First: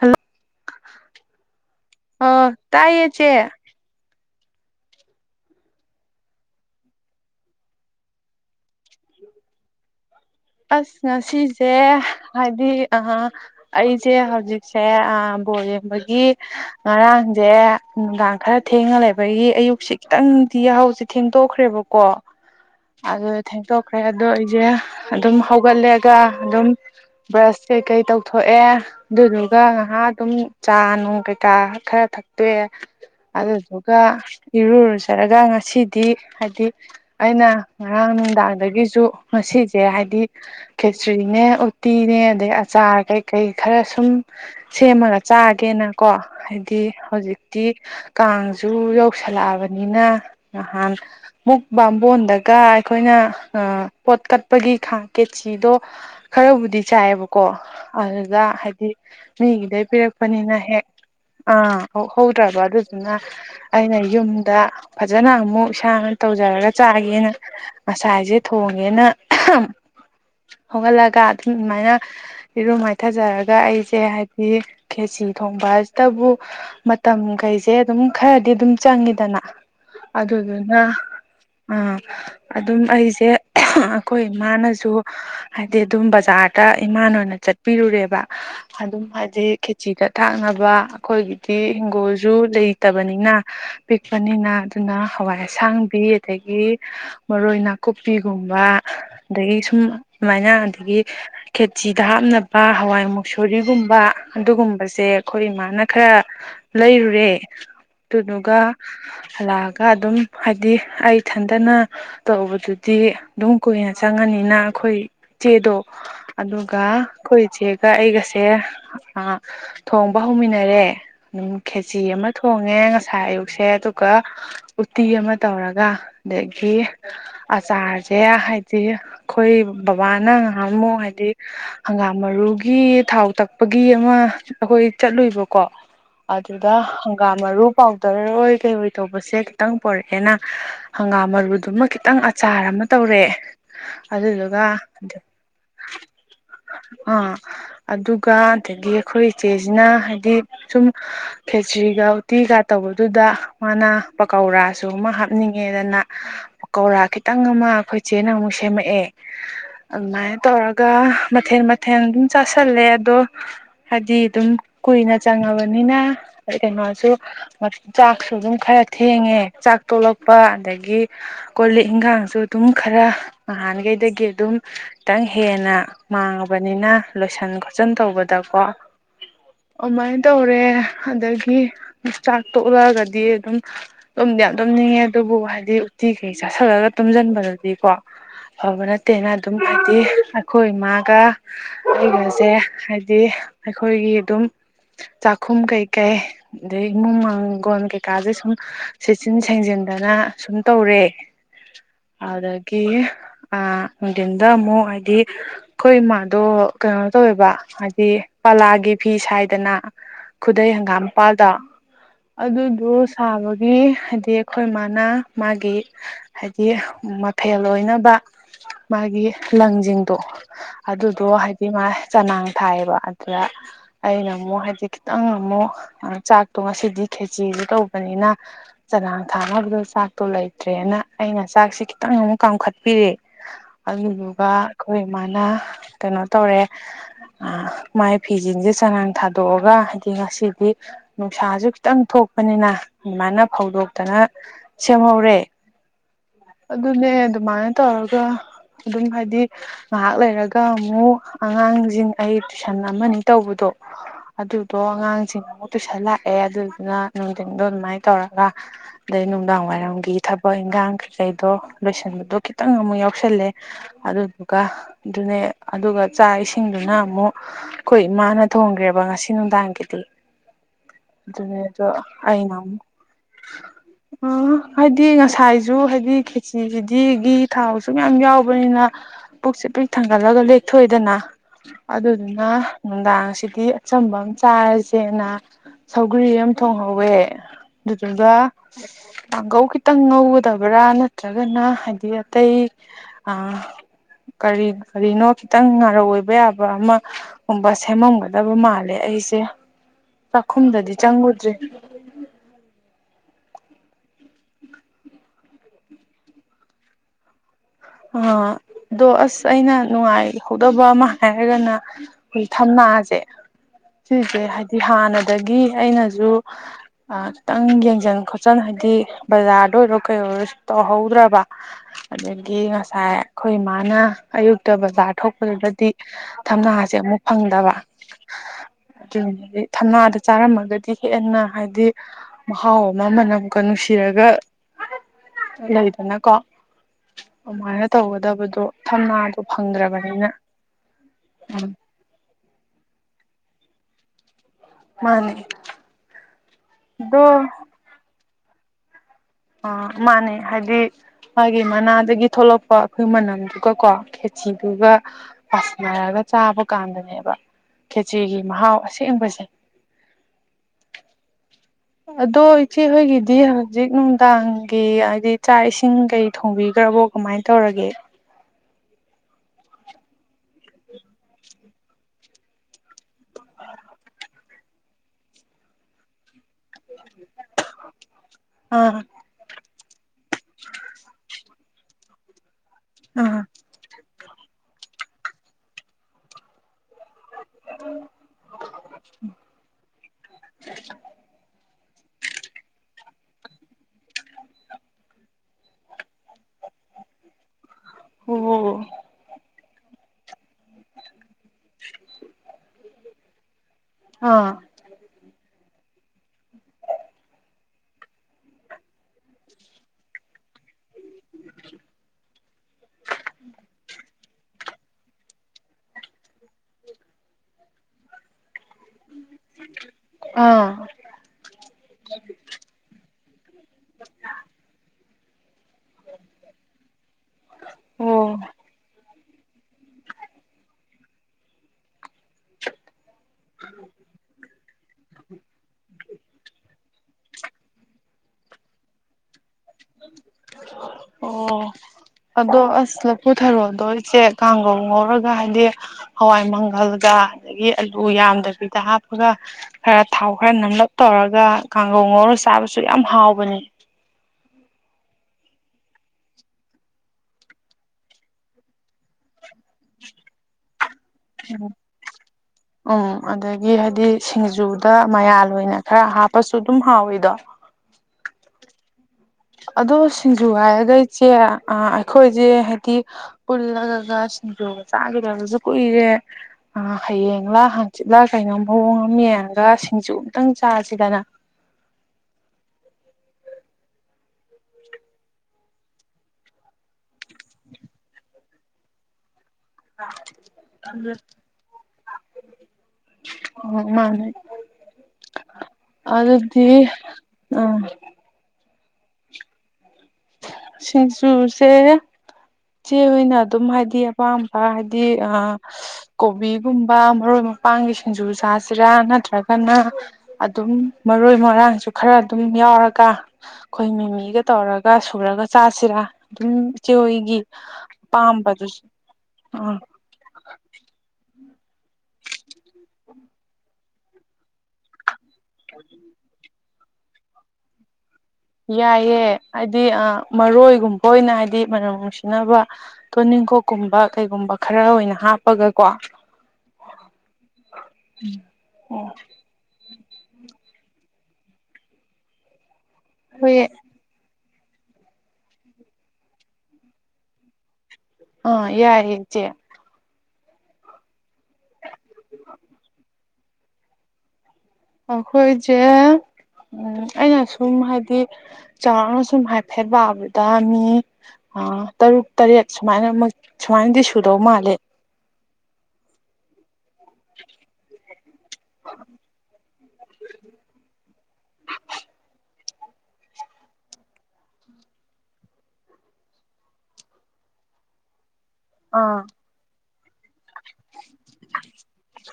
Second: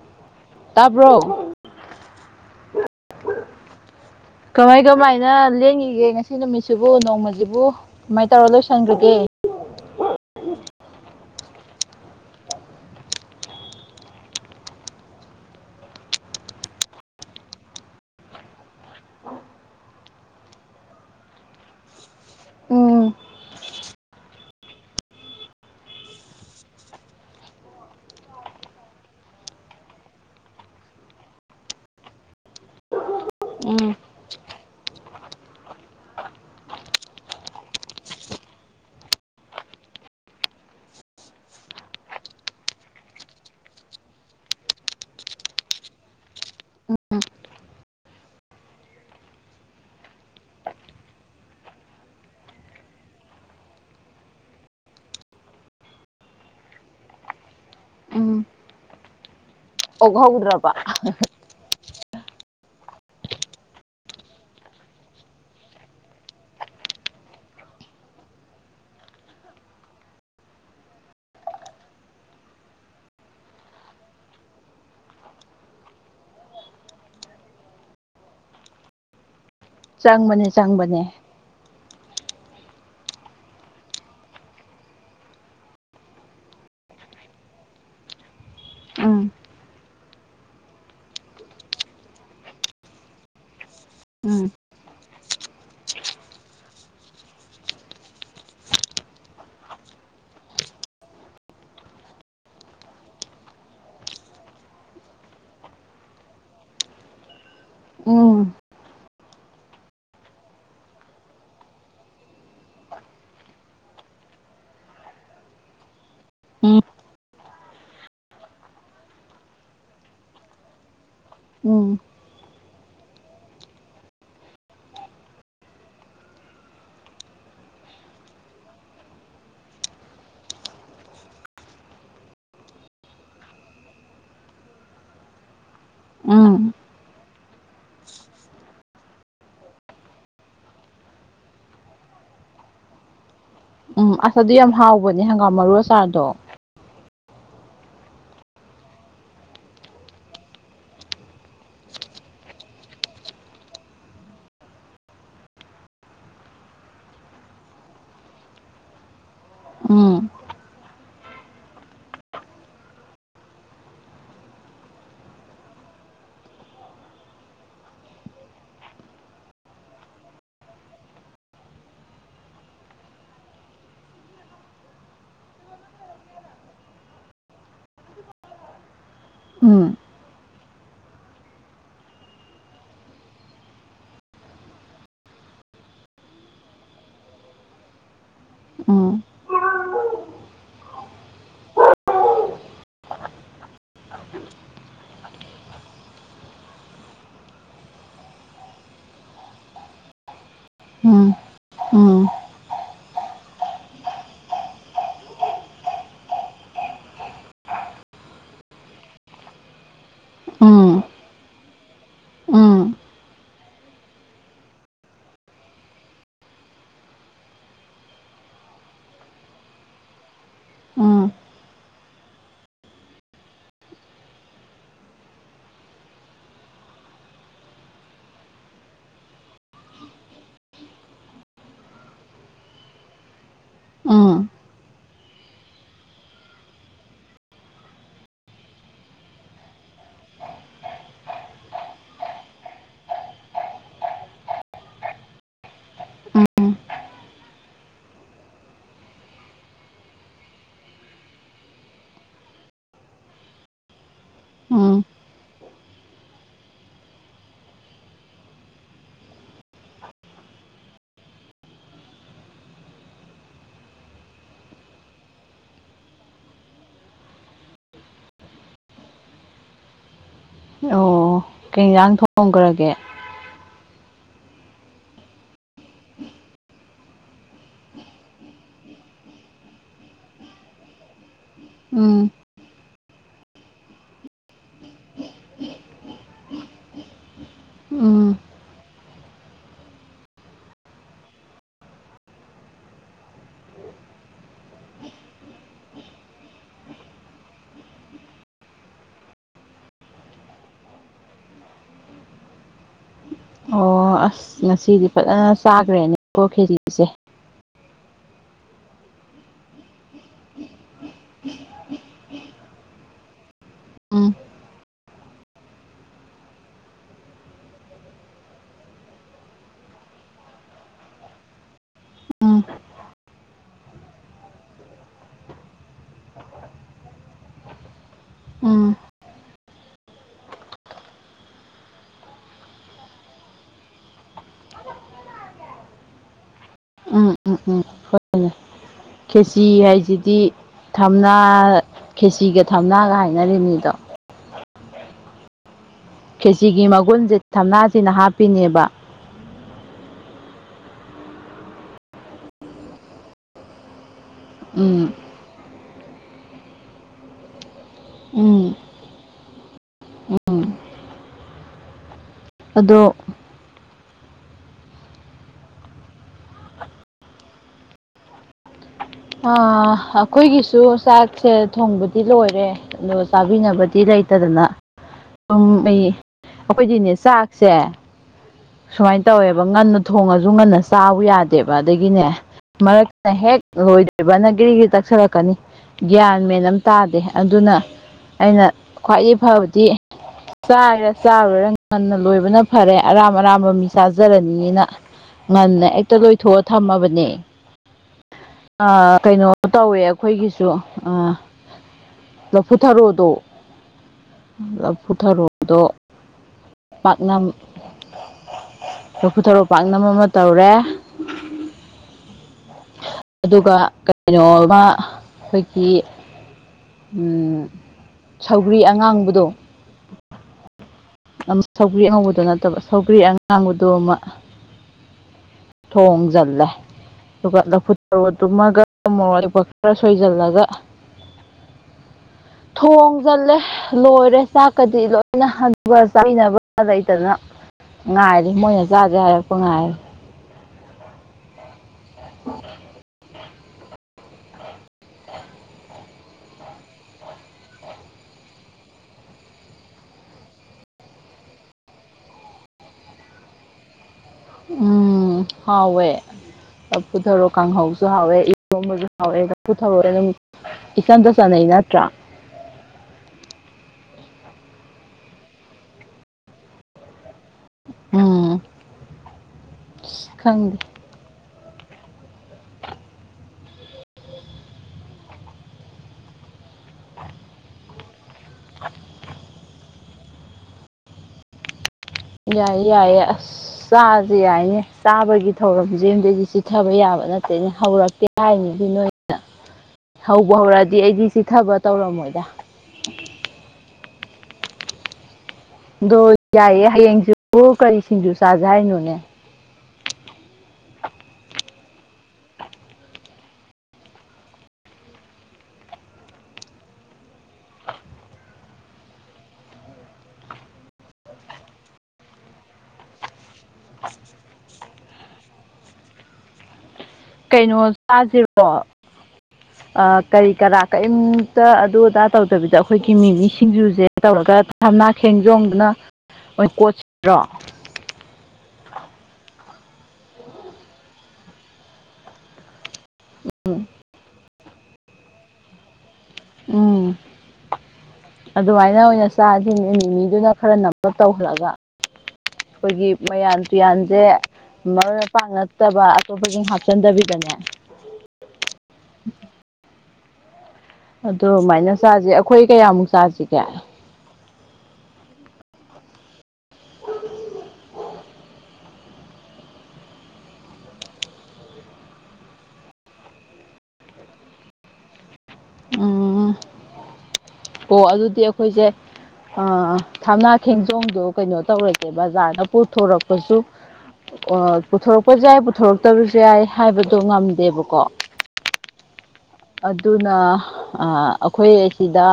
hello ꯇꯥꯕ꯭ꯔꯣ ꯑ ꯇꯥꯏꯌꯦ ꯆꯦ ꯀꯃꯥꯏ ꯀꯃꯥꯏꯅ ꯂꯦꯟꯒꯤꯒꯦ ꯉꯁꯤ ꯅꯨꯃꯤꯠꯁꯤꯕꯨ ꯅꯣꯡꯃꯖꯤꯕꯨ ꯀꯃꯥꯏ ꯇꯧꯔ ꯂꯣꯏꯁꯟꯒ꯭ꯔꯒꯦ ꯑꯁ ꯉꯁꯤꯖꯦ ꯍꯥꯏꯗꯤ ꯑ ꯑꯩꯖꯦ ꯍꯧꯖꯤꯛꯁꯦ ꯑ ꯕꯣꯜ ꯌꯦꯡꯕꯒꯤ ꯉꯔꯥꯡꯖꯦ ꯅꯨꯡꯗꯥꯡ ꯈꯔ ꯊꯦꯡꯅ ꯂꯩꯕꯒꯤ ꯑꯌꯨꯛꯁꯤ ꯈꯤꯇꯪꯗꯤ ꯌꯥꯍꯧꯁꯦ ꯊꯦꯡꯇꯣꯛꯈ꯭ꯔꯦꯕ ꯀꯣ ꯎꯝ ꯑꯗꯨꯗ ꯊꯦꯡꯇꯣꯛꯈ꯭ꯔꯦ ꯑꯗꯣ ꯑꯩꯖꯦ ꯑꯗꯨꯝ ꯍꯧꯒꯠꯂꯦꯒ ꯑꯗꯨꯝ ꯕ꯭ꯔꯁ ꯀꯩꯀꯩ ꯇꯧꯊꯣꯛꯑꯦ ꯑꯗꯨꯗꯨꯒ ꯉꯥꯍꯥꯛ ꯑꯗꯨꯝ ꯆꯥ ꯅꯨꯡ ꯀꯩꯀꯥ ꯈꯔ ꯊꯛꯇꯣꯛꯑꯦ ꯎꯝ ꯑꯗꯨꯗꯨꯒ ꯏꯔꯨꯔꯨꯖꯔꯒ ꯉꯁꯤꯗꯤ ꯍꯥꯏꯗꯤ ꯑꯩꯅ ꯉꯔꯥꯡ ꯅꯨꯡꯗꯥꯡꯗꯒꯤꯁꯨ ꯉꯁꯤ ꯇꯦ ꯍꯥꯏꯗꯤ ꯈꯦꯆ꯭ꯔꯤꯅꯦ ꯎꯇꯤꯅꯦ ꯑꯗꯩ ꯑꯆꯥꯔ ꯀꯩꯀꯩ ꯈꯔ ꯁꯨꯝ ꯁꯦꯝꯃꯒ ꯆꯥꯒꯦꯅꯀꯣ ꯍꯥꯏꯗꯤ ꯍꯧꯖꯤꯛꯇꯤ ꯀꯥꯡꯖꯨ ꯌꯧꯁꯜꯂꯛꯑꯕꯅꯤꯅ ꯅꯍꯥꯟ ꯃꯨꯛ ꯕꯥꯝꯕꯣꯟꯗꯒ ꯑꯩꯈꯣꯏꯅ ꯑ ꯄꯣꯠ ꯀꯠꯄꯒꯤ ꯈꯥꯡ ꯀꯦꯆꯤꯗꯣ ꯈꯔꯕꯨꯗꯤ ꯆꯥꯏꯑꯦꯕꯀꯣ ꯑꯗꯨꯗ ꯎꯝ ꯍꯥꯏꯗꯤ ꯃꯤꯒꯤꯗꯩ ꯄꯤꯔꯛꯄꯅꯤꯅ ꯑꯣꯛꯍꯧꯗ꯭ꯔꯕ ꯍꯦꯛ ꯑꯥ ꯑꯣꯛꯍꯧꯗ꯭ꯔꯕ ꯑꯗꯨꯗꯨꯅ ꯑꯩꯅ ꯌꯨꯝꯗ ꯐꯖꯅ ꯑꯃꯨꯛ ꯏꯁꯥꯅ ꯇꯧꯖꯔꯒ ꯆꯥꯒꯦꯅ ꯉꯁꯥꯏꯖꯦ ꯊꯣꯡꯉꯦꯅ ꯑꯍꯝ ꯍꯧꯒꯠꯂꯒ ꯑꯗꯨꯝ ꯑꯗꯨꯃꯥꯏꯅ ꯏꯔꯨꯝ ꯃꯥꯏꯊꯖꯔꯒ ꯑꯩꯁꯦ ꯍꯥꯏꯗꯤ ꯈꯦꯆꯤ ꯊꯣꯡꯕ ꯑꯖꯤꯇꯕꯨ ꯃꯇꯝ ꯀꯩꯁꯦ ꯑꯗꯨꯝ ꯈꯔꯗꯤ ꯑꯗꯨꯝ ꯆꯪꯉꯤꯗꯅ ꯆꯪꯕꯅꯦ ꯑꯗꯨꯗꯨꯅ ꯆꯪꯕꯅꯦ ꯑ ꯑꯗꯨꯝ ꯑꯩꯖꯦ ꯈꯣꯏ ꯏꯃꯥꯅꯖꯨ ꯍꯥꯏꯗꯤ ꯑꯗꯨꯝ ꯕꯖꯥꯔꯗ ꯏꯃꯥꯅ ꯑꯣꯏꯅ ꯆꯠꯄꯤꯔꯨꯔꯦꯕ ꯑꯗꯨꯝ ꯎꯝ ꯍꯥꯏꯗꯤ ꯈꯦꯆꯤꯗ ꯊꯥꯛꯅꯕ ꯑꯩꯈꯣꯏꯒꯤꯗꯤ ꯍꯤꯡꯒꯣꯜꯖꯨ ꯂꯩꯇꯕꯅꯤꯅ ꯎꯝ ꯄꯤꯛꯄꯅꯤꯅ ꯑꯗꯨꯅ ꯍꯋꯥꯏ ꯑꯁꯥꯡꯕꯤ ꯑꯗꯒꯤ ꯃꯔꯣꯏ ꯅꯥꯀꯨꯞꯄꯤꯒꯨꯝꯕ ꯑꯗꯒꯤ ꯁꯨꯝ ꯁꯨꯃꯥꯏꯅ ꯑꯗꯒꯤ ꯈꯦꯠꯆꯤꯗ ꯍꯥꯞꯅꯕ ꯍꯋꯥꯏ ꯃꯨꯛꯁꯣꯔꯤꯒꯨꯝꯕ ꯑꯗꯨꯒꯨꯝꯕꯖꯦ ꯑꯩꯈꯣꯏ ꯏꯃꯥꯅ ꯈꯔ ꯂꯩꯔꯨꯔꯦ ꯎꯝ ꯇꯨꯗꯨꯒ ꯍꯂꯛꯑꯒ ꯑꯗꯨꯝ ꯍꯥꯏꯗꯤ ꯑꯩ ꯏꯊꯟꯇꯅ ꯇꯧꯕꯗꯨꯗꯤ ꯑꯗꯨꯝ ꯀꯨꯏꯅ ꯆꯪꯉꯅꯤꯅ ꯑꯩꯈꯣꯏ ꯆꯦꯗꯣ ꯎꯝ ꯑꯗꯨꯒ ꯈꯣꯏ ꯏꯆꯦꯒ ꯑꯩꯒꯁꯦ ꯑ ꯊꯣꯡꯕ ꯍꯧꯃꯤꯟꯅꯔꯦ ꯑꯗꯨꯝ ꯎꯝ ꯈꯦꯆꯤ ꯑꯃ ꯊꯣꯡꯉꯦ ꯉꯁꯥꯏ ꯑꯌꯨꯛꯁꯦ ꯑꯗꯨꯒ ꯎꯇꯤ ꯑꯃ ꯇꯧꯔꯒ ꯑꯗꯒꯤ ꯑꯆꯥꯔꯖꯦ ꯍꯥꯏꯗꯤ ꯑꯩꯈꯣꯏ ꯕꯕꯥꯅ ꯉꯥꯍꯥꯃꯨꯛ ꯍꯥꯏꯗꯤ ꯍꯪꯒꯥꯝ ꯃꯔꯨꯒꯤ ꯊꯥꯎ ꯇꯛꯄꯒꯤ ꯑꯃ ꯑꯩꯈꯣꯏ ꯆꯠꯂꯨꯏꯕꯀꯣ ꯎꯝ ꯑꯗꯨꯗ ꯍꯪꯒꯥꯝ ꯃꯔꯨ ꯄꯥꯎꯗꯔ ꯑꯣꯏ ꯀꯩ ꯑꯣꯏ ꯇꯧꯕꯁꯦ ꯈꯤꯇꯪ ꯄꯣꯔꯛꯑꯦꯅ ꯍꯪꯒꯥꯝ ꯃꯔꯨꯗꯨꯃ ꯈꯤꯇꯪ ꯑꯆꯥꯔ ꯑꯃ ꯇꯧꯔꯦ ꯎꯝ ꯑꯁ ꯑꯗꯨ ꯌꯥꯝ ꯍꯥꯎꯕꯅꯦ ꯍꯪꯒꯥꯝ ꯃꯔꯨ ꯑꯆꯥꯔꯗꯣ ꯑꯥ ꯑꯗꯨꯒ ꯑꯗꯒꯤ ꯑꯩꯈꯣꯏ ꯏꯆꯦꯁꯤꯅ ꯍꯥꯏꯗꯤ ꯁꯨꯝ ꯈꯦꯆ꯭ꯔꯤꯒ ꯎꯇꯤꯒ ꯇꯧꯕꯗꯨꯗ ꯃꯥꯅ ꯄꯀꯧꯔꯥ ꯁꯨ ꯑꯃ ꯍꯥꯞꯅꯤꯡꯉꯦꯗꯅꯀꯧꯔꯥ ꯈꯤꯇꯪ ꯑꯃ ꯑꯩꯈꯣꯏ ꯆꯦꯅ ꯑꯃꯨꯛ ꯁꯦꯝꯃꯛꯑꯦ ꯎꯝ ꯑꯗꯨꯃꯥꯏꯅ ꯇꯧꯔꯒ ꯃꯊꯦꯜ ꯃꯊꯦꯜ ꯑꯗꯨꯝ ꯆꯥꯁꯜꯂꯦ ꯑꯗꯣ ꯍꯥꯏꯗꯤ ꯑꯗꯨꯝ ꯀꯨꯏꯅ ꯆꯪꯉꯕꯅꯤꯅ ꯀꯩꯅꯣꯁꯨ ꯆꯥꯛꯁꯨ ꯑꯗꯨꯝ ꯈꯔ ꯊꯦꯡꯉꯦ ꯆꯥꯛ ꯇꯣꯂꯛꯄ ꯑꯗꯒꯤ ꯀꯣ ꯂꯤꯛ ꯏꯟꯒꯥꯡꯁꯨ ꯑꯗꯨꯝ ꯈꯔ ꯅꯍꯥꯟꯈꯩꯗꯒꯤ ꯑꯗꯨꯝ ꯈꯤꯇꯪ ꯍꯦꯟꯅ ꯃꯥꯡꯉꯕꯅꯤꯅ ꯂꯣꯏꯁꯤꯟ ꯈꯣꯠꯆꯤꯟ ꯇꯧꯕꯗꯀꯣ ꯎꯝ ꯑꯗꯨꯃꯥꯏꯅ ꯇꯧꯔꯦ ꯑꯗꯒꯤ ꯆꯥꯛ ꯇꯣꯛꯂꯛꯑꯒꯗꯤ ꯑꯗꯨꯝ ꯇꯨꯝꯗꯤ ꯌꯥꯝ ꯇꯨꯝꯅꯤꯡꯉꯦ ꯑꯗꯨꯕꯨ ꯍꯥꯏꯗꯤ ꯎꯠꯇꯤ ꯀꯩ ꯆꯥꯥꯁꯜꯂꯒ ꯇꯨꯝꯁꯤꯟꯕꯗꯗꯤꯀꯣ ꯐꯕ ꯎꯝ ꯅꯠꯇꯦꯅ ꯑꯗꯨꯝ ꯍꯥꯏꯗꯤ ꯑꯩꯈꯣꯏ ꯏꯃꯥꯒ ꯑꯩꯒꯁꯦ ꯍꯥꯏꯗꯤ ꯑꯩꯈꯣꯏꯒꯤ ꯑꯗꯨꯝ ꯆꯥꯛꯈꯨꯝ ꯀꯩꯀꯩ ꯑꯗꯩ ꯏꯃꯨꯡ ꯃꯥꯡꯒꯣꯜ ꯀꯩꯀꯥꯁꯦ ꯁꯨꯝ ꯁꯦꯠꯆꯤꯟ ꯁꯦꯡꯖꯤꯟꯗꯅ ꯁꯨꯝ ꯇꯧꯔꯦ ꯎꯝ ꯎꯝ ꯑꯗꯨꯗꯒꯤ ꯅꯨꯡꯊꯤꯟꯗ ꯑꯃꯨꯛ ꯍꯥꯏꯗꯤ ꯑꯩꯈꯣꯏ ꯏꯃꯥꯗꯣ ꯀꯩꯅꯣ ꯇꯧꯋꯦꯕ ꯍꯥꯏꯗꯤ ꯄꯥꯂꯥꯒꯤ ꯐꯤꯁ ꯍꯥꯏꯗꯅ ꯈꯨꯗꯩ ꯎꯝ ꯍꯪꯒꯥꯝꯄꯥꯥ ꯎꯝ ꯑꯗꯨꯗꯨꯣ ꯁꯥꯕꯒꯤ ꯍꯥꯏꯗꯤ ꯑꯩꯈꯣꯏ ꯃꯥꯅ ꯃꯥꯒꯤ ꯍꯥꯏꯗꯤ ꯐꯦꯜ ꯑꯣꯏꯅꯕ ꯃꯥꯒꯤ ꯂꯪꯁꯤꯡꯗꯣ ꯎꯝ ꯑꯗꯨꯗꯣ ꯍꯥꯏꯗꯤ ꯃꯥ ꯆꯅꯥꯡ ꯊꯥꯏꯌꯦꯕ ꯑꯗꯨꯗ ꯑꯩꯅ ꯑꯃꯨꯛ ꯍꯥꯏꯗꯤ ꯈꯤꯇꯪ ꯑꯃꯨꯛ ꯆꯥꯛꯇꯣ ꯉꯁꯤꯗꯤ ꯈꯦꯆꯁꯤ ꯇꯧꯕꯅꯤꯅ ꯆꯔꯥꯡ ꯊꯥꯅꯕꯗꯣ ꯆꯥꯛꯇꯣ ꯂꯩꯇ꯭ꯔꯦꯅ ꯑꯩꯅ ꯆꯥꯛꯁꯤ ꯈꯤꯇꯪ ꯑꯃꯨꯛ ꯀꯥꯝꯈꯠꯄꯤꯔꯦ ꯎꯝ ꯑꯗꯨꯗꯨꯒ ꯑꯩꯈꯣꯏ ꯑꯗꯨꯃꯥꯏꯅ ꯀꯩꯅꯣ ꯇꯧꯔꯦ ꯑ ꯃꯥꯏ ꯐꯤꯖꯤꯡꯁꯦ ꯆꯅꯥꯡ ꯊꯥꯗꯣꯛꯑꯒ ꯍꯥꯏꯗꯤ ꯉꯁꯤꯗꯤ ꯅꯨꯡꯁꯥꯁꯨ ꯈꯤꯇꯪ ꯊꯣꯛꯄꯅꯤꯅ ꯑꯗꯨꯃꯥꯏꯅ ꯐꯧꯗꯣꯛꯇꯅ ꯁꯦꯝꯍꯧꯔꯦ ꯎ ꯑꯗꯨꯅꯦ ꯑꯗꯨꯃꯥꯏꯅ ꯇꯧꯔꯒ ꯑꯗꯨꯝ ꯍꯥꯏꯗꯤ ꯉꯥꯏꯍꯥꯛ ꯂꯩꯔꯒ ꯑꯃꯨꯛ ꯑꯉꯥꯡꯁꯤꯡ ꯑꯩ ꯇꯨꯏꯁꯟ ꯑꯃꯅꯤ ꯇꯧꯕꯗꯣ ꯑꯗꯨꯗꯣ ꯎꯝ ꯑꯉꯥꯡꯁꯤꯡ ꯑꯃꯨꯛ ꯇꯨꯏꯁꯟ ꯂꯥꯛꯑꯦ ꯑꯗꯨꯗꯨꯅ ꯅꯨꯡꯊꯤꯟꯗꯣ ꯑꯗꯨꯃꯥꯏꯅ ꯇꯧꯔꯒ ꯑꯗꯩ ꯅꯨꯡꯗꯥꯡ ꯋꯥꯏꯔꯝꯒꯤ ꯊꯕꯛ ꯏꯟꯈꯥꯡ ꯀ꯭ꯔꯤꯈꯩꯗꯣ ꯂꯣꯏꯁꯤꯟꯕꯗꯣ ꯈꯤꯇꯪ ꯑꯃꯨꯛ ꯌꯥꯎꯁꯜꯂꯦ ꯑꯗꯨꯗꯨꯒ ꯑꯗꯨꯅꯦ ꯑꯗꯨꯒ ꯆꯥꯛ ꯏꯁꯤꯡꯗꯨꯅ ꯑꯃꯨꯛ ꯑꯩꯈꯣꯏ ꯏꯃꯥꯅ ꯊꯣꯡꯈ꯭ꯔꯦꯕ ꯉꯁꯤ ꯅꯨꯡꯗꯥꯡꯒꯤꯗꯤ ꯑꯣ ꯑꯗꯨꯅꯦꯗꯣ ꯀꯩ ꯏꯟꯖꯥꯡ ꯑꯩꯅꯃꯨꯛ ꯊꯣꯡꯈ꯭ꯔꯒꯦ ꯑ ꯍꯥꯏꯗꯤ ꯉꯁꯥꯏꯁꯨ ꯍꯥꯏꯗꯤ ꯈꯦꯁꯤꯁꯤꯗꯤꯒꯤ ꯊꯥꯎꯁꯨ ꯃꯌꯥꯝ ꯌꯥꯎꯕꯅꯤꯅ ꯄꯨꯛꯁꯦ ꯄꯤꯛ ꯊꯪꯒꯠꯂꯒ ꯂꯦꯛꯊꯣꯛꯏꯗꯅ ꯎꯝ ꯑꯗꯨꯗꯨꯅ ꯅꯨꯡꯗꯥꯡꯁꯤꯗꯤ ꯑꯆꯝꯕ ꯑꯃ ꯆꯥꯔꯁꯦꯅ ꯁꯧꯒ꯭ꯔꯤ ꯑꯃ ꯊꯣꯡꯍꯧꯋꯦ ꯑꯗꯨꯗꯨꯒ ꯎꯝ ꯀꯥꯡꯒꯧ ꯈꯤꯇꯪ ꯉꯧꯒꯗꯕ꯭ꯔꯥꯅ ꯅꯠꯇ꯭ꯔꯒꯅ ꯍꯥꯏꯗꯤ ꯑꯇꯩ ꯀꯔꯤ ꯀꯔꯤꯅꯣ ꯈꯤꯇꯪ ꯉꯥꯔꯧ ꯑꯣꯏꯕ ꯌꯥꯕ ꯑꯃ ꯀꯨꯝꯕ ꯁꯦꯝꯃꯝꯒꯗꯕ ꯃꯥꯜꯂꯦ ꯑꯩꯁꯦ ꯆꯥꯛꯈꯨꯝꯗꯗꯤ ꯆꯪꯉꯨꯗ꯭ꯔꯤ ꯑꯣ ꯑꯁ ꯉꯁꯤꯗꯤ ꯐꯖꯅ ꯆꯥꯈ꯭ꯔꯦꯅꯦ ꯁꯣꯔ ꯈꯦꯖꯤꯁꯦ ꯑ ꯑꯗꯣ ꯑꯁ ꯑꯩꯅ ꯅꯨꯡꯉꯥꯏꯍꯧꯗꯕ ꯑꯃ ꯍꯥꯏꯔꯒꯅ ꯍꯧꯖꯤꯛ ꯊꯝꯅꯥꯁꯦ ꯎꯝ ꯁꯤꯁꯦ ꯍꯥꯏꯗꯤ ꯍꯥꯟꯅꯗꯒꯤ ꯑꯩꯅꯁꯨ ꯉꯥꯛꯇꯪ ꯌꯦꯡꯁꯟ ꯈꯣꯠꯆꯟ ꯍꯥꯏꯗꯤ ꯕꯖꯥꯔꯗ ꯑꯣꯏꯔꯣ ꯀꯩ ꯑꯣꯏꯔꯣꯁꯨ ꯇꯧꯍꯧꯗ꯭ꯔꯕ ꯑꯗꯒꯤ ꯎꯝ ꯉꯁꯥꯏ ꯑꯩꯈꯣꯏ ꯏꯃꯥꯅ ꯑꯌꯨꯛꯇ ꯕꯖꯥꯔ ꯊꯣꯛꯄꯗꯨꯗꯗꯤ ꯊꯝꯅꯥꯥꯁꯦ ꯑꯃꯨꯛ ꯐꯪꯗꯕ ꯎꯝ ꯑꯗꯨꯗꯤ ꯊꯝꯅꯥꯗ ꯆꯥꯔꯝꯃꯒꯗꯤ ꯍꯦꯟꯅ ꯍꯥꯏꯗꯤ ꯃꯍꯥꯎ ꯑꯃ ꯑꯃꯅ ꯑꯃꯨꯛꯀ ꯅꯨꯡꯁꯤꯔꯒ ꯂꯩꯗꯅꯀꯣ ꯑꯗꯨꯃꯥꯏꯅ ꯇꯧꯒꯗꯕꯗꯣ ꯊꯝꯅꯥꯗꯣ ꯈꯦꯁꯤ ꯐꯪꯗ꯭ꯔꯕꯅꯤꯅ ꯍꯥꯏꯁꯤꯗꯤ ꯊꯝꯅꯥ ꯎꯝ ꯈꯦꯁꯤꯒ ꯊꯝꯅꯥꯒ ꯍꯥꯏꯅꯔꯤ ꯃꯤꯗꯣ ꯃꯥꯅꯦ ꯀꯦꯖꯤꯒꯤ ꯑꯗꯣ ꯃꯒꯨꯟꯁꯦ ꯊꯝꯅꯥꯁꯤꯅ ꯍꯥꯞꯄꯤꯅꯦꯕ ꯑ ꯃꯥꯅꯦ ꯍꯥꯏꯗꯤ ꯃꯥꯒꯤ ꯃꯅꯥꯗꯒꯤ ꯊꯣꯛꯂꯛꯄ ꯑꯩꯈꯣꯏ ꯃꯅꯝꯗꯨꯒ ꯀꯣ ꯈꯦꯆꯤꯗꯨꯒ ꯎꯝ ꯄꯥꯁꯟꯅꯔꯒ ꯆꯥꯕ ꯀꯥꯟꯗꯅꯦꯕ ꯈꯦꯆꯦꯒꯤ ꯎꯝ ꯃꯍꯥꯎ ꯑꯁꯦꯡꯕꯁꯦ ꯎꯝ ꯑꯗꯨꯗꯣ ꯏꯆꯦ ꯑꯗꯣ ꯍꯒꯗꯤ ꯍꯧꯖꯤꯛ ꯅꯨꯡꯗꯥꯡꯒꯤ ꯍꯥꯏꯗꯤ ꯆꯥꯛ ꯏꯁꯤꯡ ꯀꯩ ꯊꯣꯡꯕꯤꯈ꯭ꯔꯕꯣ ꯀꯃꯥꯏꯅ ꯇꯧꯔꯒꯦ ꯑꯩꯈꯣꯏꯒꯤꯁꯨ ꯆꯥꯛꯁꯦ ꯊꯣꯡꯕꯗꯤ ꯂꯣꯏꯔꯦ ꯑꯗꯣ ꯆꯥꯕꯤꯅꯕꯗꯤ ꯂꯩꯇꯗꯅ ꯁꯨꯝ ꯑꯩ ꯑꯩꯈꯣꯏꯗꯤꯅꯦ ꯆꯥꯛꯁꯦ ꯑꯣ ꯁꯨꯃꯥꯏꯅ ꯇꯧꯋꯦꯕ ꯉꯟꯅ ꯊꯣꯡꯉꯁꯨ ꯉꯟꯅ ꯆꯥꯕ ꯌꯥꯗꯦꯕ ꯑꯗꯒꯤꯅꯦ ꯃꯔꯛ ꯑꯥ ꯍꯦꯛ ꯣꯏꯗꯣꯏꯔꯤꯕꯅꯒꯤꯔꯤꯒꯤ ꯇꯛꯁꯔꯛꯀꯅꯤ ꯒ꯭ꯌꯥꯟ ꯃꯦꯟ ꯑꯃ ꯇꯥꯗꯦ ꯑꯗꯨꯅ ꯑꯩꯅ ꯈ꯭ꯋꯥꯏꯗꯒꯤ ꯐꯕꯗꯤ ꯆꯥꯏꯔꯥ ꯆꯥꯕꯔꯥ ꯉꯟꯅ ꯂꯣꯏꯕꯅ ꯐꯔꯦ ꯑꯔꯥꯝ ꯑꯔꯥꯕ ꯃꯤ ꯆꯥꯖꯔꯅꯤꯅ ꯉꯟꯅ ꯍꯦꯛꯇ ꯂꯣꯏꯊꯣꯛꯑ ꯊꯝꯃꯕꯅꯦ ꯍ ꯍꯣ ꯑꯥ ꯀꯩꯅꯣ ꯇꯧꯋꯦ ꯑꯩꯈꯣꯏꯒꯤꯁꯨ ꯑꯥ ꯅꯐꯨꯊꯔꯣꯗꯣ ꯑ ꯂꯐꯨꯊꯔꯣꯗꯣ ꯄꯥꯛꯅ ꯂꯐꯨ ꯊꯔꯛ ꯄꯥꯛꯅꯝ ꯑꯃ ꯇꯧꯔꯦ ꯑꯗꯨꯒ ꯀꯩꯅꯣꯕ ꯑꯩꯈꯣꯏꯒꯤ ꯁꯧꯒ꯭ꯔꯤ ꯑꯉꯥꯡꯕꯗꯣ ꯑꯥ ꯁꯧꯒ꯭ꯔꯤ ꯑꯉꯧꯕꯗꯣ ꯅꯠꯇꯕ ꯁꯧꯒ꯭ꯔꯤ ꯑꯉꯥꯡꯕꯗꯣ ꯑꯃ ꯊꯣꯡꯖꯤꯜꯂꯦ ꯑꯗꯨꯒ ꯂꯐꯨꯠ ꯇꯔꯨ ꯑꯣ ꯇꯨꯝꯃꯒ ꯇꯃꯣꯔ ꯑꯇꯄ ꯈꯔ ꯁꯣꯏꯁꯤꯜꯂꯒ ꯊꯣꯡ ꯆꯜꯂꯦ ꯂꯣꯏꯔꯦ ꯆꯥꯛꯀꯗꯤ ꯂꯣꯏꯅ ꯍ ꯑꯗꯨꯒ ꯆꯥꯃꯤꯕꯗꯩꯇꯅ ꯉꯥꯏꯔꯦ ꯃꯣꯏꯅ ꯆꯥꯗꯦ ꯍꯥꯏꯔꯛꯄ ꯉꯥꯏꯔꯦ ꯑꯣ ꯑꯗꯣ ꯑꯂ ꯀꯊꯔꯣꯗꯣ ꯏꯆꯦ ꯀꯥꯡꯈꯧ ꯉꯧꯔꯒ ꯍꯥꯏꯗꯤ ꯍꯋꯥꯏ ꯃꯪꯒꯜꯒ ꯑꯗꯒꯤ ꯑꯂꯨ ꯌꯥꯝꯗꯕꯤꯗ ꯍꯥꯞꯄꯒ ꯈꯔ ꯊꯥꯎ ꯈꯔ ꯅꯝꯂꯞ ꯇꯧꯔꯒ ꯀꯥꯡꯒꯧ ꯉꯧꯔ ꯆꯥꯕꯁꯨ ꯌꯥꯝ ꯍꯥꯎꯕꯅꯤ ꯎꯝ ꯍꯥꯎꯋꯦ ꯄꯨꯊꯔꯣ ꯀꯥꯡꯍꯧꯁꯨ ꯍꯥꯎꯋꯦ ꯥꯎꯋꯦ ꯊꯔꯛ ꯑꯗꯨꯝ ꯏꯆꯟꯇ ꯆꯠꯅꯩ ꯅꯠꯇ꯭ꯔꯥ ꯎꯝ ꯑꯗꯒꯤ ꯍꯥꯏꯗꯤ ꯁꯤꯡꯖꯨꯗ ꯃꯌꯥꯜ ꯑꯣꯏꯅ ꯈꯔ ꯍꯥꯞꯄꯁꯨ ꯑꯗꯨꯝ ꯍꯥꯎꯋꯤꯗꯣ ꯎꯝ ꯑꯗꯣ ꯑꯁ ꯁꯤꯡꯖꯨ ꯈꯪꯗꯦ ꯍꯥꯏꯔꯒꯩꯆꯦ ꯑꯩꯈꯣꯏꯁꯦ ꯍꯥꯏꯗꯤ ꯄꯨꯜꯂꯒꯒ ꯁꯤꯡꯖꯒ ꯆꯥꯒꯗꯒꯁꯨ ꯀꯨꯏꯔꯦ ꯍꯌꯦꯡꯂ ꯍꯥꯡꯆꯤꯠꯂꯥ ꯀꯩꯅꯣ ꯃꯑꯣꯡ ꯑꯃ ꯌꯦꯡꯉꯒ ꯁꯤꯡꯖꯨ ꯑꯃꯝꯇꯪ ꯆꯥꯁꯤꯗꯅ ꯌꯥꯏꯌꯦ ꯌꯥꯏꯌꯦ ꯑꯁ ꯆꯥꯥꯁꯦ ꯌꯥꯏꯅꯦ ꯆꯥꯕꯒꯤ ꯊꯧꯔꯝꯁꯦ ꯑꯝꯗꯗꯤ ꯆꯤꯊꯕ ꯌꯥꯕ ꯅꯠꯇꯦꯅꯦ ꯍꯧꯔꯛꯇꯦ ꯀꯥꯏꯅꯤꯗꯤ ꯅꯣꯏꯗ ꯍꯧꯕ ꯍꯧꯔꯛꯑꯗꯤ ꯑꯩꯗꯤ ꯆꯤꯊꯕ ꯇꯧꯔꯝꯃꯣꯏꯗ ꯑꯣ ꯃꯥꯅꯦ ꯑꯗꯣ ꯑꯗꯨꯗꯤ ꯌꯥꯏꯌꯦ ꯍꯌꯦꯡꯁꯨꯣ ꯎꯝ ꯀꯔꯤ ꯁꯤꯡꯖꯨ ꯆꯥꯖ ꯍꯥꯏꯔꯤꯅꯣꯅꯦ ꯁꯤꯁꯨꯁꯦ ꯏ ꯆꯦ ꯑꯣꯏꯅ ꯑꯗꯨꯝ ꯍꯥꯏꯗꯤ ꯑꯄꯥꯝꯕ ꯍꯥꯏꯗꯤ ꯑ ꯀꯣꯕꯤꯒꯨꯝꯕ ꯃꯔꯣꯏ ꯃꯄꯥꯡꯒꯤ ꯁꯤꯡꯖꯨ ꯆꯥꯁꯤꯔꯥ ꯅꯠꯇ꯭ꯔꯒꯅ ꯑꯗꯨꯝ ꯃꯔꯣꯏ ꯃꯔꯥꯡꯁꯨ ꯈꯔ ꯑꯗꯨꯝ ꯌꯥꯎꯔꯒ ꯑꯩꯈꯣꯏ ꯃꯤꯃꯤꯒ ꯇꯧꯔꯒ ꯁꯨꯔꯒ ꯆꯥꯁꯤꯔꯥ ꯑꯗꯨꯝ ꯏꯆꯦ ꯍꯣꯏꯒꯤ ꯀꯩꯅꯣ ꯆꯥꯁꯤꯔꯣ ꯑꯄꯥꯝꯕꯗꯨꯁꯨ ꯑꯥ ꯀꯔꯤ ꯀꯔꯥ ꯀꯔꯤꯝꯇ ꯑꯗꯨ ꯑꯗꯥ ꯇꯧꯗꯕꯤꯗ ꯑꯩꯈꯣꯏꯒꯤ ꯃꯤ ꯃꯤ ꯁꯤꯡꯖꯨꯁꯦ ꯇꯧꯔꯒ ꯊꯝꯅꯥ ꯈꯦꯡꯖꯣꯗꯨꯅ ꯃꯣꯏ ꯀꯣꯠꯁꯤ꯭ꯔꯣ ꯌꯥꯏꯑꯦ ꯍꯥꯏꯗꯤ ꯑ ꯃꯔꯣꯏꯒꯨꯝꯕ ꯑꯣꯏꯅ ꯍꯥꯏꯗꯤ ꯃꯅꯝ ꯅꯨꯡꯁꯤꯅꯕ ꯇꯣꯅꯤꯡꯀꯣꯛꯀꯨꯝꯕ ꯀꯩꯒꯨꯝꯕ ꯈꯔ ꯑꯣꯏꯅ ꯍꯥꯞꯄꯒꯀꯣ ꯎꯝ ꯑꯗꯨꯃꯥꯏꯅ ꯑꯣꯏꯅ ꯆꯥ ꯊ ꯑꯦꯃꯤ ꯃꯤꯗꯨꯅ ꯈꯔ ꯅꯝꯂꯞ ꯇꯧꯍꯜꯂꯒ ꯑꯩꯈꯣꯏꯒꯤ ꯃꯌꯥꯟ ꯍꯣꯏ ꯇꯨꯌꯥꯟꯁꯦ ꯃꯔꯨꯞ ꯃꯄꯥꯡ ꯅꯠꯇꯕ ꯑꯇꯣꯞꯄꯖꯤꯡ ꯍꯥꯞꯆꯤꯟꯗꯕꯤꯗꯅꯦ ꯑ ꯌꯥꯏꯌꯦ ꯏꯆꯦ ꯑꯗꯨꯃꯥꯏꯅ ꯆꯥꯁ ꯑꯩꯈꯣꯏ ꯀꯌꯥꯃꯨꯛ ꯆꯥꯁꯤꯒꯦ ꯑꯩꯈꯣꯏꯁꯦ ꯑꯩꯅ ꯁꯨꯝ ꯍꯥꯏꯗꯤ ꯆꯥꯎꯔꯥꯛꯅ ꯁꯨꯝ ꯍꯥꯏꯐꯦꯠ ꯋꯥꯕꯗ ꯃꯤ ꯇꯔꯨꯛ ꯇꯔꯦꯠ ꯁꯨꯃꯥꯏꯅ ꯑꯃꯨ ꯁꯨꯃꯥꯏꯅꯗꯤ ꯁꯨꯗꯧ ꯃꯥꯜꯂꯦ ꯎꯝ ꯑꯣ ꯑꯗꯨꯗꯤ ꯑꯩꯈꯣꯏꯁꯦ ꯊꯝꯅꯥ ꯈꯦꯟꯖꯣꯗꯣ ꯀꯩꯅꯣ ꯇꯧꯔꯁꯦ ꯕꯖꯥꯔꯗ ꯄꯨꯊꯣꯔꯛꯄ ꯄꯨꯊꯣꯔꯛꯄꯁꯨ ꯌꯥꯏ ꯄꯨꯊꯣꯔꯛꯇꯕꯁꯨ ꯌꯥꯏ ꯍꯥꯏꯕꯗꯣ ꯉꯝꯗꯦꯕꯀꯣ ꯑꯥ ꯑꯗꯨꯅ ꯑꯩꯈꯣꯏ ꯑꯁꯤꯗ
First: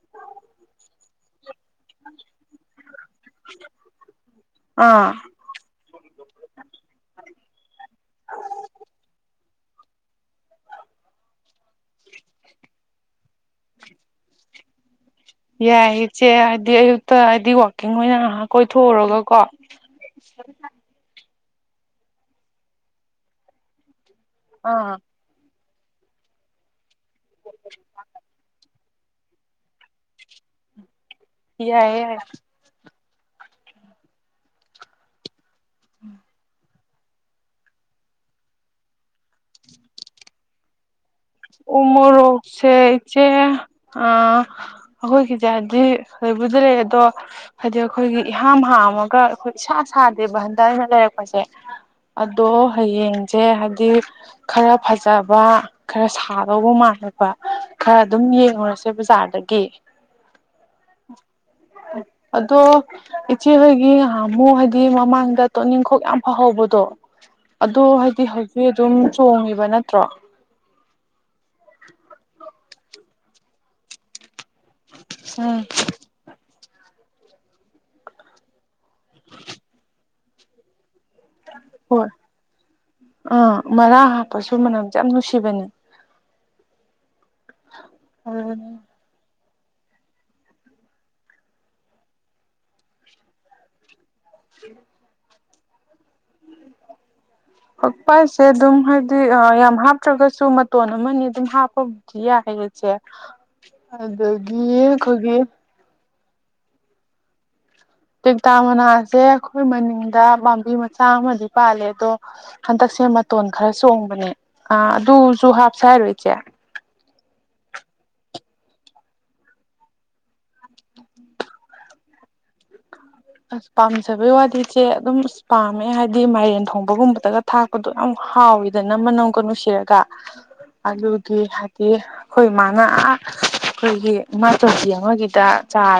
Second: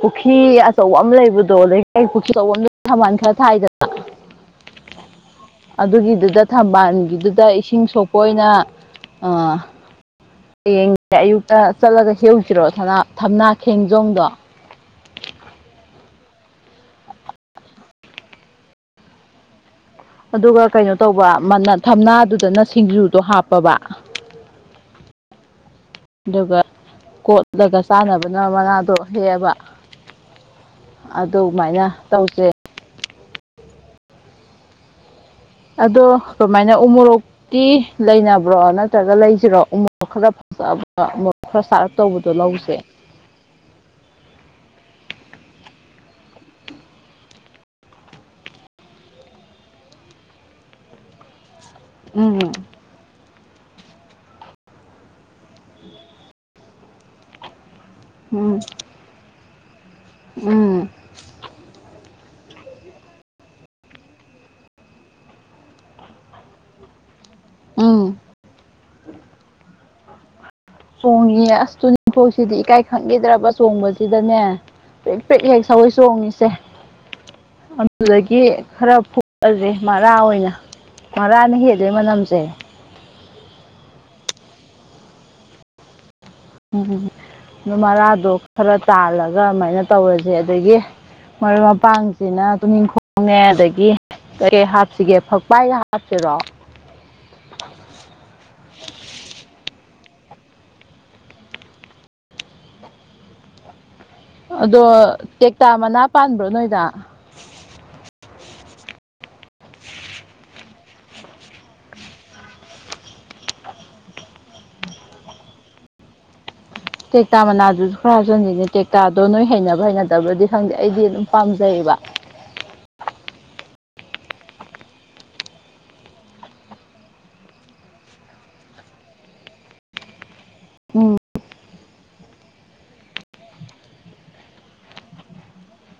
ꯄꯨꯈ꯭ꯔꯤ ꯑꯆꯧꯕ ꯑꯃ ꯂꯩꯕꯗꯣ ꯑ ꯄꯨꯈ ꯑꯆꯧꯕ ꯑꯃ ꯁꯃꯜ ꯈꯔ ꯊꯥꯏꯗꯅ ꯑꯥ ꯑꯗꯨꯒꯤꯗꯨꯗ ꯊꯝꯕꯥꯜꯒꯤꯗꯨꯗ ꯏꯁꯤꯡ ꯁꯣꯛꯄ ꯑꯣꯏꯅ ꯍꯌꯦꯡꯁꯦ ꯑꯌꯨꯛꯇ ꯆꯠꯂꯒ ꯍꯧꯁꯤꯔꯣ ꯊꯝꯅꯥ ꯈꯦꯡꯖꯣꯡꯗꯣ ꯌꯥꯏ ꯏꯆꯦ ꯍꯥꯏꯗꯤ ꯑꯌꯨꯛꯇ ꯍꯥꯏꯗꯤ ꯋꯥꯛꯀꯤꯡ ꯑꯣꯏꯅ ꯉꯥꯏꯍꯥꯛ ꯀꯣꯏꯊꯣꯛꯎꯔꯒ ꯀꯣ ꯑꯗꯨꯒ ꯀꯩꯅꯣ ꯇꯧꯕ ꯊꯝꯅꯥꯗꯨꯗꯅ ꯁꯤꯡꯖꯨꯗꯣ ꯍꯥꯞꯄꯕ ꯑꯥ ꯑꯗꯨꯒ ꯀꯣꯠꯂꯒ ꯆꯥꯅꯕꯅ ꯃꯅꯥꯗꯣ ꯍꯦꯛꯑꯕ ꯑꯗꯨꯃꯥꯏꯅ ꯌꯥꯏ ꯌꯥꯏ ꯇꯧꯁꯦ ꯑꯗꯣ ꯀꯃꯥꯏꯅ ꯎꯃꯣꯔꯣꯛꯇꯤ ꯂꯩꯅꯕ꯭ꯔꯣ ꯅꯠꯇ꯭ꯔꯒ ꯂꯩꯁꯤꯔꯣ ꯎꯃꯣꯔꯣꯛ ꯈꯔ ꯈꯔ ꯆꯥꯔꯞ ꯇꯧꯕꯗꯣ ꯂꯧꯁꯦ ꯁꯦ ꯑꯩꯈꯣꯏꯒꯤꯁꯦꯗꯤ ꯂꯣꯏꯕꯨꯗꯤ ꯂꯩ ꯑꯗꯣ ꯍꯥꯏꯗꯤ ꯑꯩꯈꯣꯏꯒꯤ ꯏꯍꯥꯡ ꯍꯥꯝꯃꯒ ꯑꯩꯈꯣꯏ ꯏꯁꯥ ꯁꯥꯗꯦꯕ ꯍꯟꯗꯛꯩꯅ ꯂꯩꯔꯛꯄꯁꯦ ꯎꯝ ꯑꯗꯣ ꯍꯌꯦꯡꯁꯦ ꯍꯥꯏꯗꯤ ꯈꯔ ꯐꯖꯕ ꯈꯔ ꯊꯥꯗꯧꯕ ꯃꯥꯜꯂꯦꯕ ꯈꯔ ꯑꯗꯨꯝ ꯎꯝ ꯌꯦꯡꯉꯨꯔꯁꯦ ꯕꯖꯥꯔꯗꯒꯤ ꯎꯝ ꯑꯗꯣ ꯏꯆꯦꯍꯣꯏꯒꯤ ꯉꯍꯥꯃꯨ ꯍꯥꯏꯗꯤ ꯃꯃꯥꯡꯗ ꯇꯣꯅꯤꯡꯈꯣꯛ ꯌꯥꯝ ꯐꯍꯧꯕꯗꯣ ꯑꯗꯣ ꯎꯝ ꯍꯥꯏꯗꯤ ꯍꯧꯖꯤꯛ ꯑꯗꯨꯝ ꯆꯣꯡꯉꯤꯕ ꯅꯠꯇ꯭ꯔꯣ ꯆꯣꯡꯉ ꯑꯁꯇꯨ ꯅꯤꯡꯐꯣꯛꯁꯤꯗꯤ ꯏꯀꯥꯏ ꯈꯪꯈꯤꯗ꯭ꯔꯕ ꯆꯣꯡꯕꯁꯤꯗꯅꯦ ꯄꯦꯛ ꯄꯛ ꯍꯦꯛ ꯎꯝ ꯁꯒꯣꯏ ꯆꯣꯡꯉꯤꯁꯦ ꯑꯗꯨꯗꯒꯤ ꯈꯔ ꯐꯨꯑꯁꯦ ꯃꯔꯥ ꯑꯣꯏꯅ ꯃꯔꯥꯅ ꯍꯦꯜꯂꯣꯏ ꯍꯣꯏ ꯃꯅꯝꯁꯦ ꯑꯥ ꯃꯔꯥ ꯍꯥꯞꯄꯁꯨ ꯃꯅꯝꯁꯦ ꯌꯥꯝ ꯅꯨꯡꯁꯤꯕꯅꯦ ꯎꯝ ꯑꯗꯨ ꯃꯔꯥꯗꯣ ꯈꯔ ꯑꯗꯨꯅꯦ ꯇꯥꯜꯂꯒꯦ ꯒ ꯑꯗꯨꯃꯥꯏꯅ ꯇꯧꯔꯁꯦ ꯑꯗꯒꯤ ꯃꯔꯨꯞ ꯃꯄꯥꯡꯁꯤꯅ ꯇꯨꯅꯤꯡꯈꯣꯡꯅꯦ ꯑꯗꯒꯤ ꯀꯩꯀꯩ ꯍꯥꯞꯁꯤꯒꯦ ꯐꯛꯄꯥꯏꯒ ꯍꯥꯞꯁꯤꯔꯣ ꯄꯁꯦ ꯑꯗꯨꯝ ꯍꯥꯏꯗꯤ ꯌꯥꯝ ꯍꯥꯞꯇ꯭ꯔꯒꯁꯨ ꯃꯇꯣꯟ ꯑꯃꯅꯤ ꯑꯗꯨꯝ ꯍꯥꯞꯄ ꯏ ꯍꯥꯏꯒꯡꯁꯦ ꯑꯗꯨ ꯑꯗꯣ ꯇꯦꯛꯇꯥ ꯃꯅꯥ ꯄꯥꯟꯕ꯭ꯔꯣ ꯅꯣꯏꯗ ꯇꯦꯇꯥ ꯃꯅꯥꯁꯦ ꯑꯩꯈꯣꯏ ꯃꯅꯤꯡꯗ ꯄꯥꯝꯕꯤ ꯃꯆꯥ ꯑꯃꯗꯤ ꯄꯥꯜꯂꯦ ꯑꯗꯣ ꯍꯟꯗꯛꯁꯦ ꯃꯇꯣꯟ ꯈꯔ ꯆꯣꯡꯕꯅꯦ ꯑ ꯑꯗꯨꯁꯨ ꯍꯥꯞꯁ ꯍꯥꯏꯔꯣ ꯏꯆꯦ ꯇꯦꯛꯇꯥ ꯃꯅꯥꯗꯨꯁꯨ ꯈꯔ ꯍꯥꯞꯆꯟꯅꯤꯡꯅꯦ ꯇꯦꯛꯇꯥꯗꯣ ꯅꯣꯏ ꯍꯩꯅꯕ ꯍꯩꯅꯗꯕ꯭ꯔꯗꯤ ꯈꯪꯗꯦ ꯑꯩꯗꯤ ꯑꯗꯨꯝ ꯄꯥꯝꯖꯩꯌꯦꯕ ꯑꯁ ꯄꯥꯝꯖꯕꯩ ꯋꯥꯗꯤꯁꯦ ꯑꯗꯨꯝ ꯑꯁ ꯄꯥꯝꯃꯦ ꯍꯥꯏꯗꯤ ꯃꯥꯏꯔꯦꯟ ꯊꯣꯡꯕꯒꯨꯝꯕꯗꯒ ꯊꯥꯛꯄꯗꯣ ꯌꯥꯝ ꯍꯥꯎꯋꯤꯗꯅ ꯃꯅꯝꯒ ꯅꯨꯡꯁꯤꯔꯒ ꯎꯝ ꯑꯗꯨꯗꯤ ꯍꯥꯏꯗꯤ ꯑꯩꯈꯣꯏ ꯃꯥꯅ ꯑꯩꯈꯣꯏꯒꯤ ꯏꯃꯥ ꯆꯧꯁꯤ ꯑꯃꯒꯤꯗ ꯆꯥ